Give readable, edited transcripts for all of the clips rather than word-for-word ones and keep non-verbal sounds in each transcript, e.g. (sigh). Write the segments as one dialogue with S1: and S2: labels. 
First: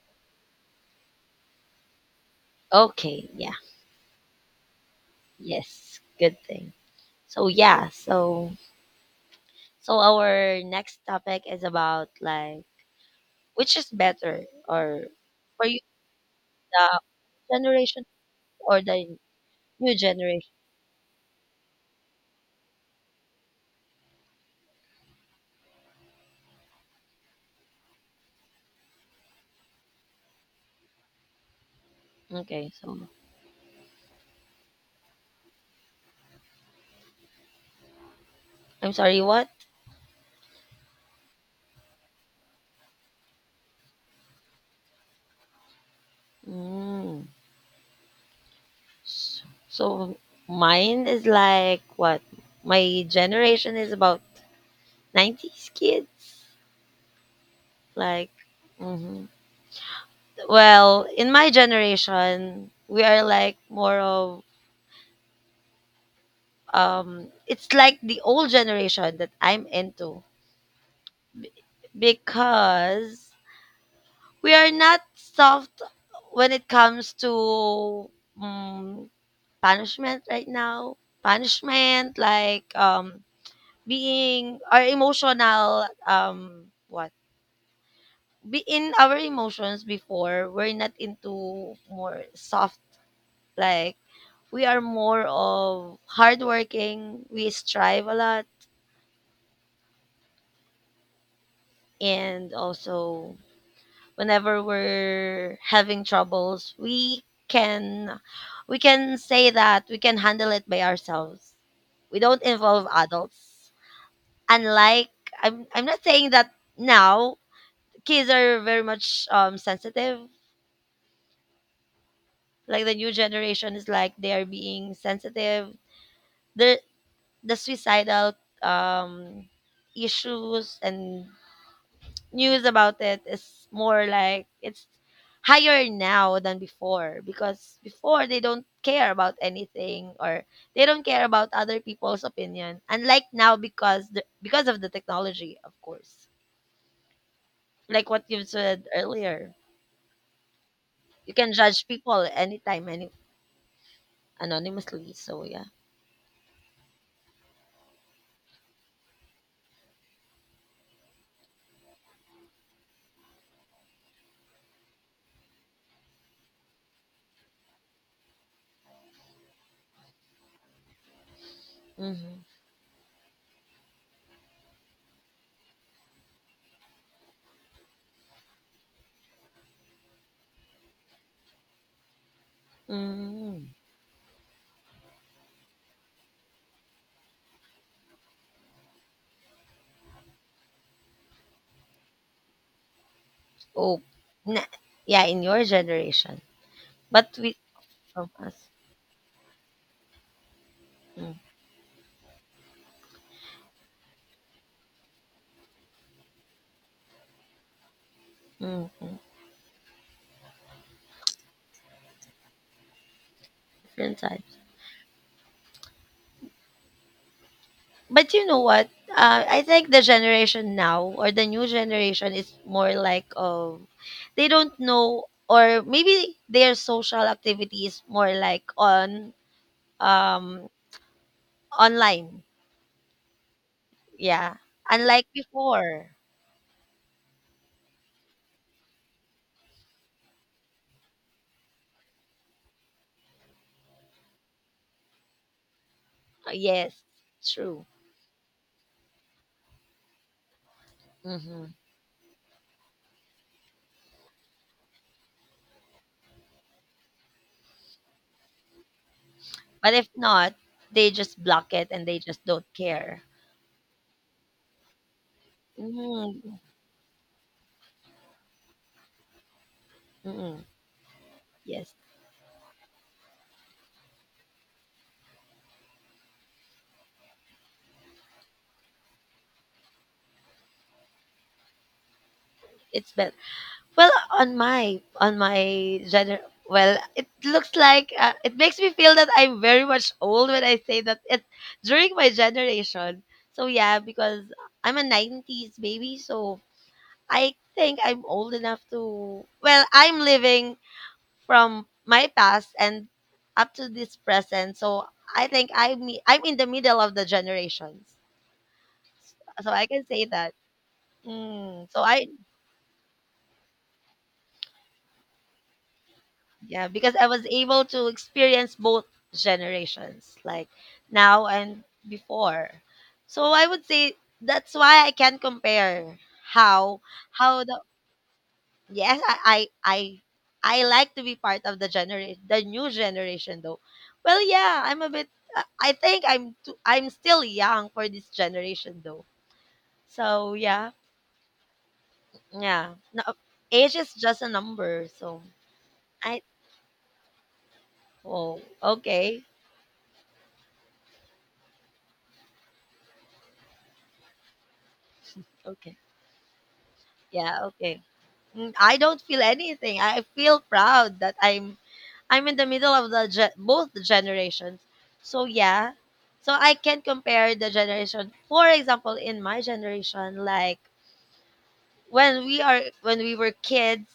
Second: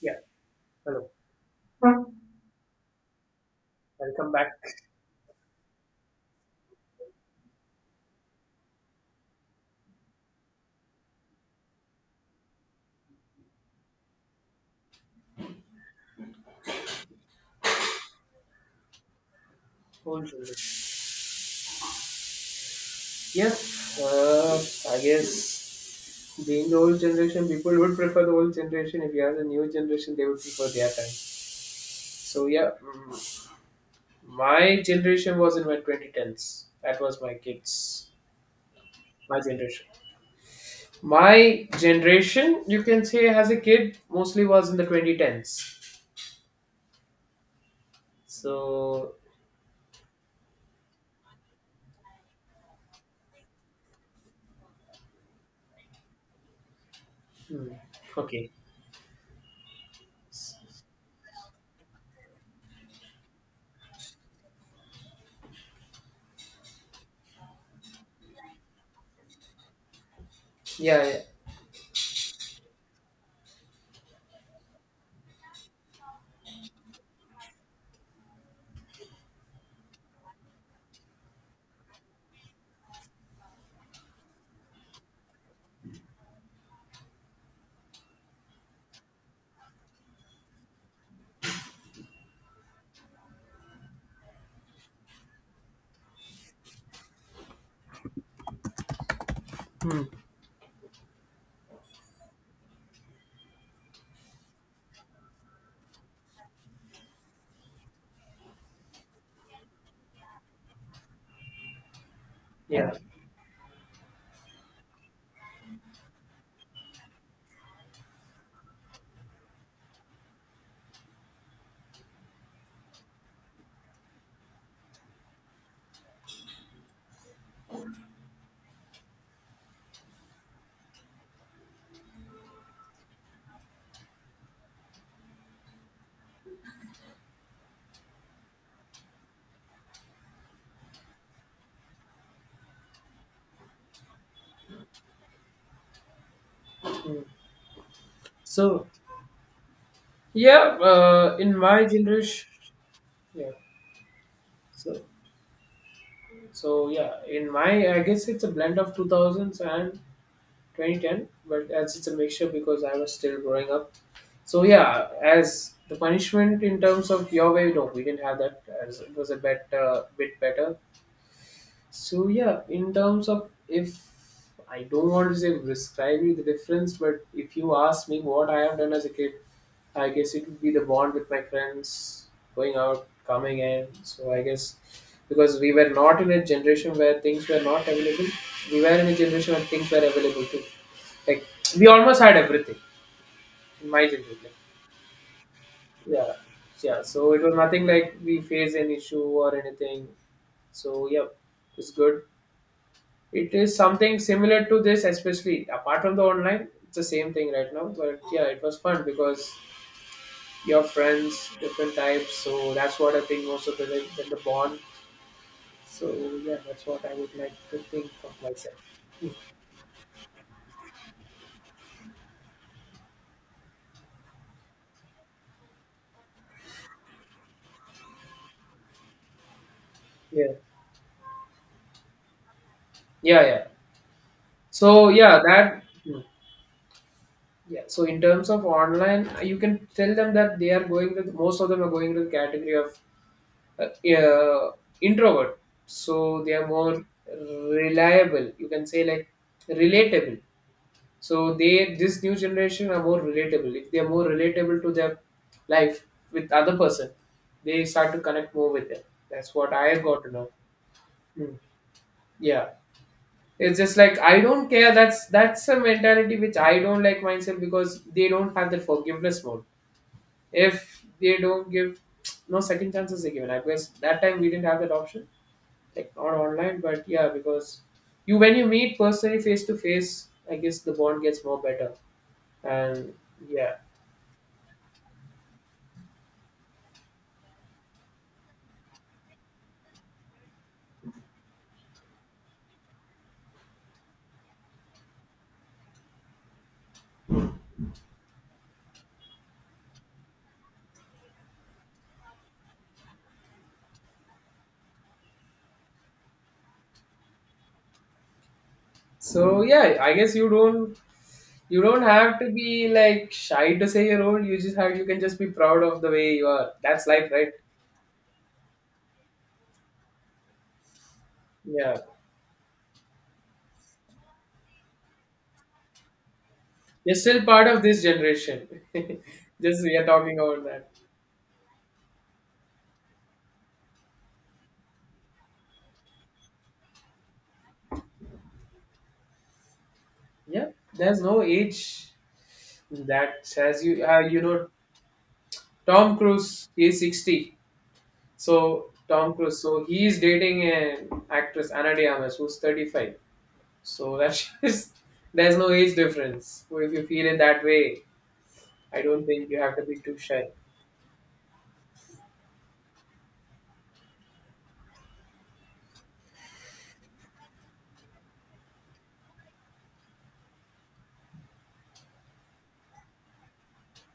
S1: Yeah, hello.
S2: Okay, yeah.
S1: Welcome back.
S2: Yes, good thing. So yeah, so so our next topic is about like which is better or for you the generation or the new
S1: Old
S2: generation.
S1: generation. Yes, I guess being the old generation, people would prefer the old generation. If you have the new generation, they would prefer their time. So
S2: Okay,
S1: yeah,
S2: so
S1: my generation was in my 2010s. That was my kids.
S2: I'm sorry,
S1: My
S2: what?
S1: generation. My generation, you can say, as a kid, mostly was in the 2010s.
S2: Mm.
S1: So,
S2: s- So mine is like what? My generation is about 90s kids.
S1: hmm,
S2: Like
S1: okay.
S2: hmm well, in my generation, we are like more of it's like the old generation that I'm into
S1: Yeah, yeah.
S2: because we are not soft when it comes to um, punishment right now. Punishment like being our emotional what be in our emotions before we're not into more soft like we are more of hardworking, we strive a lot.
S1: Hmm,
S2: And also whenever we're having troubles, we can say that we can handle it by ourselves. We don't involve
S1: yeah.
S2: adults. Unlike I'm not saying that now kids are very much sensitive. Like the new generation is like they are being sensitive. The the suicidal um issues and news about it is more like it's higher now than before, because before they don't care about anything, or they don't care about other people's opinion, unlike now because because of the technology of course,
S1: Hmm.
S2: like what you said
S1: So,
S2: earlier.
S1: yeah,
S2: You can
S1: in my
S2: judge people
S1: generation,
S2: anytime, any
S1: yeah. So,
S2: anonymously, so yeah.
S1: so yeah, in my, I guess it's a blend of 2000s and 2010, but as it's a mixture because I was still growing up. So yeah, as the punishment in terms of your way, no, we didn't have that. As it was a bit, bit better. So
S2: Mm-hmm.
S1: yeah, in terms of if I don't want to say prescribe you the difference, but if you ask me what I have done as a kid, I guess it would be the bond with my friends, going out, coming
S2: Mm.
S1: in. So I guess because we were not in a generation where things were not available. We were in a generation where things were available too. Like we almost had everything in
S2: Oh.
S1: my generation.
S2: na- yeah, in your
S1: Yeah,
S2: generation.
S1: yeah.
S2: But
S1: So it
S2: we
S1: was nothing like
S2: from
S1: we
S2: us.
S1: faced an issue or anything. So yeah,
S2: Mm-hmm.
S1: it's good. It is something similar to this, especially apart from the online. It's the same thing right now. But yeah, it was fun because your friends, different types. So that's what I think most of the time, then the bond. So yeah, that's what I would like to think
S2: But
S1: of
S2: you know
S1: myself.
S2: what? I think the generation now, or the new generation, is more like of they don't know, or maybe their social activity is more like on
S1: Yeah.
S2: um online.
S1: Yeah, yeah.
S2: Yeah,
S1: So
S2: unlike
S1: yeah,
S2: before.
S1: yeah. So in terms of online, you can tell them that they are going with most of them are going to the category of uh, uh, introvert. So they are
S2: Yes,
S1: more
S2: true.
S1: reliable. You can say like relatable. So
S2: Hmm.
S1: they this new generation are more relatable. If they are more relatable to their life with other person, they start to connect more with them. That's what I
S2: But
S1: have
S2: if
S1: got to know.
S2: not, they just
S1: Mm.
S2: block it and they just don't
S1: Yeah.
S2: care.
S1: It's just like I don't care. That's a mentality
S2: Mm-hmm.
S1: which I don't like myself because they don't have the forgiveness mode.
S2: Mm-hmm.
S1: If they don't
S2: Yes,
S1: give, no second chances are given. I guess that time we didn't have that option, like not online, but yeah, because you when you meet personally face to face, I guess the bond gets more better.
S2: it's
S1: And
S2: better.
S1: yeah,
S2: Well, on my gener well, it looks like it makes me feel that I'm very much old when I say that it's during my generation. So yeah, because I'm a 90s baby, so I think I'm old enough to well, I'm living from my past and up to this present. So I think I'm in the middle of the generations.
S1: so
S2: So I
S1: yeah,
S2: can
S1: I
S2: say
S1: guess you
S2: that.
S1: don't, you
S2: Mm. So
S1: don't
S2: I.
S1: have to be like shy to say you're old. You just have, you can just be proud of the way you are.
S2: Yeah,
S1: That's
S2: because I
S1: life,
S2: was
S1: right?
S2: able to experience both generations, like now and
S1: Yeah.
S2: before. So I would say that's why I can compare how
S1: You're still
S2: how
S1: part
S2: the
S1: of this generation.
S2: yes,
S1: (laughs)
S2: I
S1: Just we
S2: I,
S1: are talking about
S2: I
S1: that.
S2: like to be part of the generation, the new generation though. Well, yeah, I'm a bit I think I'm still young for this generation though. So,
S1: Yeah,
S2: yeah.
S1: there's no age
S2: Yeah. No,
S1: that says
S2: age
S1: you.
S2: is
S1: You
S2: just a
S1: know,
S2: number, so
S1: Tom
S2: I.
S1: Cruise is 60.
S2: Oh,
S1: So Tom
S2: okay.
S1: Cruise, so he is dating an actress Ana de Armas who's 35. So that's (laughs) just there's no age
S2: Okay.
S1: difference. So if you feel in
S2: Yeah,
S1: that
S2: okay.
S1: way,
S2: Mm, I
S1: I
S2: don't
S1: don't
S2: feel
S1: think you have to
S2: anything.
S1: be too
S2: I
S1: shy.
S2: feel proud that I'm in the middle of the both the generations. So yeah, so I can compare the generation. For example, in my generation, like when we are when we were kids,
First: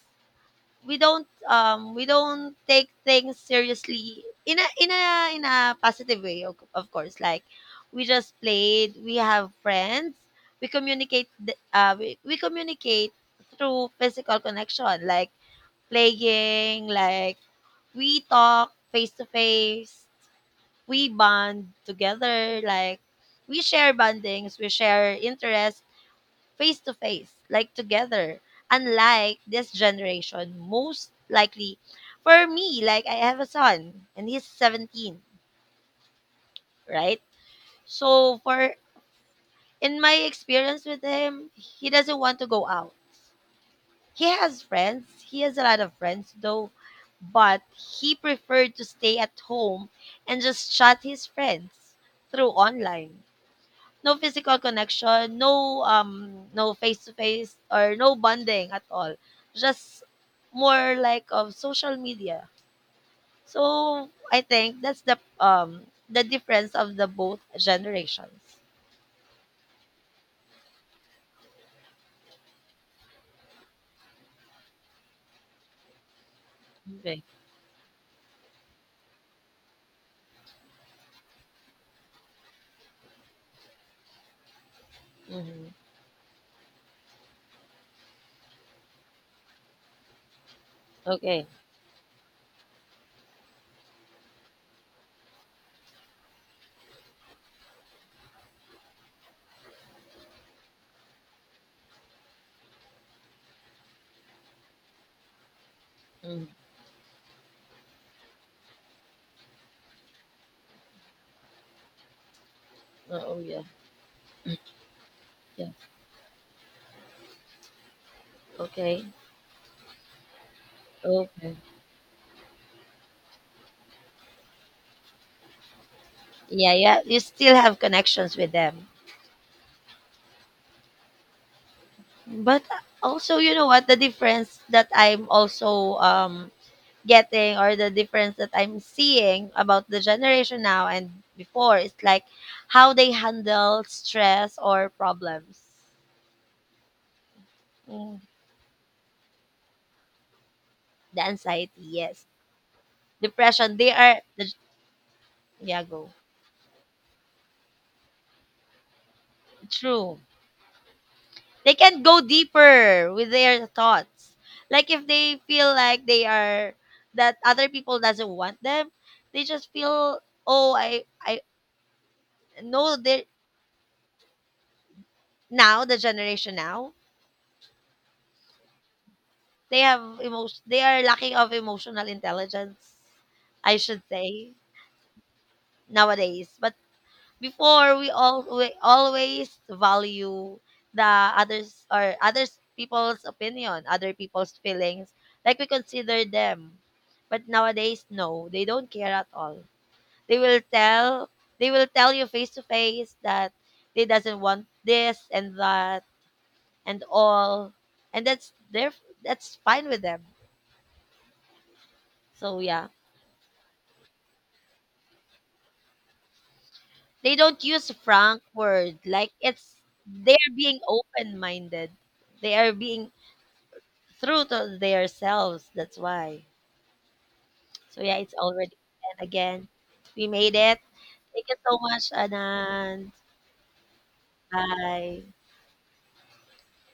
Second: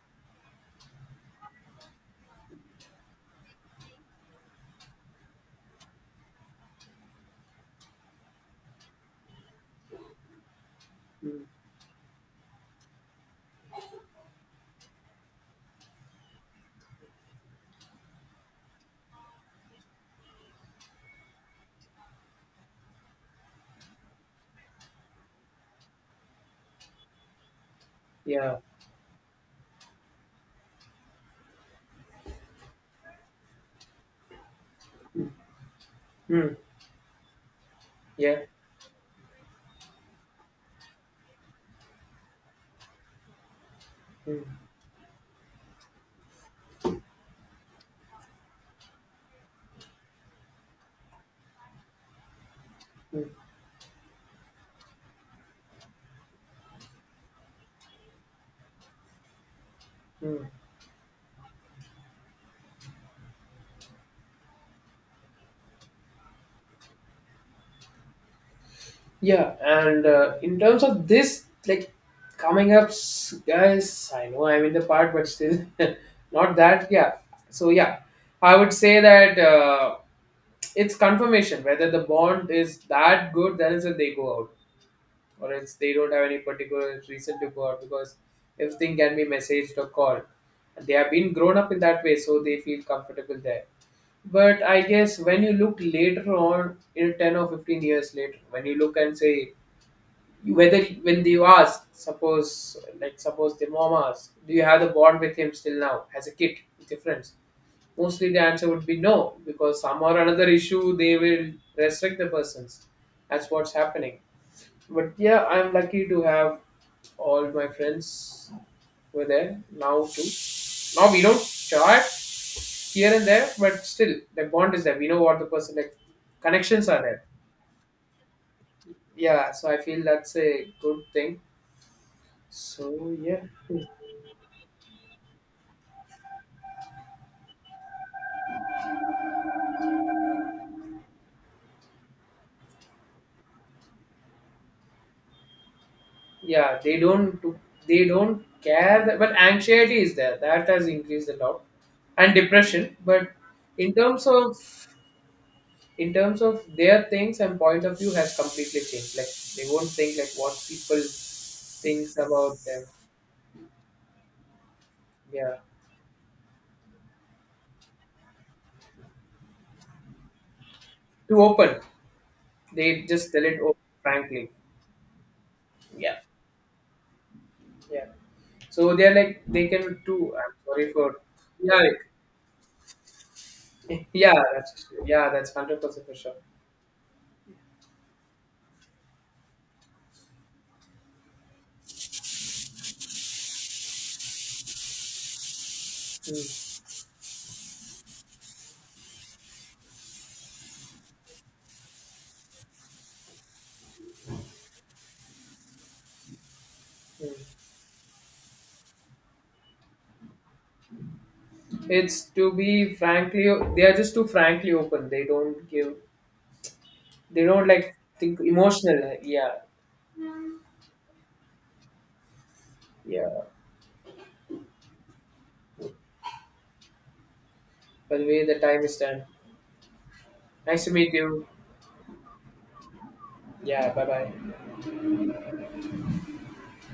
S2: we don't we don't take things seriously in a in a positive way. Of course, like we just played. We have friends. We communicate.
S1: Mm,
S2: We communicate through physical connection, like playing, like we talk face to face, we bond together, like we share bondings, we share interests face to face, like together.
S1: yeah.
S2: Unlike this generation, most likely for me, like I have a son and he's 17,
S1: Mm,
S2: right? So
S1: yeah.
S2: for in my experience with him, he doesn't want to go out. He
S1: Mm,
S2: has friends. He has a lot of friends though, but he preferred to stay at home and just chat his friends through online.
S1: mm,
S2: No physical connection, no no face to face or no bonding at all. Just
S1: mm.
S2: more like of social media. So I think that's the the difference of the both generations.
S1: Yeah, and in terms of this, like coming up, guys, I know I'm in the part, but still (laughs) not that. Yeah.
S2: Okay.
S1: So, yeah, I would say that it's confirmation whether the bond is that good, then is that they go out, or
S2: Mm-hmm.
S1: else they don't have any particular reason to go out because everything can be messaged or called. They have been
S2: Okay.
S1: grown up in that way, so they feel comfortable there. But I guess when you look later on, in 10 or 15 years later, when you look and say, whether when you ask, suppose like suppose the mom asks, do you have the bond with him still now as a
S2: Mm.
S1: kid with your friends? Mostly the answer would be no because some or another issue they will restrict the persons.
S2: Oh,
S1: That's
S2: yeah.
S1: what's happening.
S2: (clears throat)
S1: But yeah,
S2: Yeah.
S1: I'm lucky to have all my friends
S2: Okay.
S1: were there now too. Now we don't
S2: Okay.
S1: chat here and there, but still the bond is there. We know what the person like,
S2: Yeah,
S1: connections
S2: yeah,
S1: are
S2: you
S1: there.
S2: still have connections with them.
S1: Yeah, so I feel that's a good thing.
S2: But
S1: So
S2: also
S1: yeah,
S2: you know what the difference that I'm also getting, or the difference that I'm seeing about the generation now and before is like how they handle stress or problems.
S1: yeah, they
S2: Mm,
S1: don't care that, but anxiety is there that has
S2: the
S1: increased a lot,
S2: anxiety, yes,
S1: and depression. But
S2: depression.
S1: in terms of,
S2: Yeah, go.
S1: in terms of their things and point of view has completely changed. Like they won't think
S2: True.
S1: like what people
S2: They can
S1: thinks
S2: go
S1: about them.
S2: deeper with their thoughts. Like if they
S1: Yeah,
S2: feel like they are that other people doesn't want them, they just feel, oh, I
S1: too
S2: I
S1: open. They
S2: know they,
S1: just tell it open, frankly.
S2: now the
S1: Yeah,
S2: generation now
S1: yeah, so they're like they
S2: they
S1: can do,
S2: have
S1: I'm
S2: emotion. They
S1: sorry
S2: are
S1: for,
S2: lacking of
S1: yeah, like,
S2: emotional intelligence, I should
S1: (laughs) yeah
S2: say,
S1: that's, yeah that's 100% for sure.
S2: nowadays. But before, we all we always value the others, or others people's opinion, other people's feelings, like we consider them.
S1: Mm,
S2: But nowadays, no, they don't care at all. They will tell, they will tell you face to face that they doesn't want this and that and
S1: mm.
S2: all, and that's their, that's fine with them.
S1: It's to
S2: So yeah,
S1: be frankly, they are just too frankly open. They don't give,
S2: they
S1: they
S2: don't
S1: don't
S2: use
S1: like think
S2: frank word,
S1: emotional.
S2: like
S1: Yeah,
S2: it's they are being open minded. They are being
S1: yeah.
S2: true to themselves. That's why. So yeah,
S1: By the
S2: it's
S1: way, the
S2: already
S1: time is done.
S2: and again. We made it.
S1: Nice to meet
S2: Thank
S1: you.
S2: you so much, Anand.
S1: Yeah, bye bye.
S2: Bye.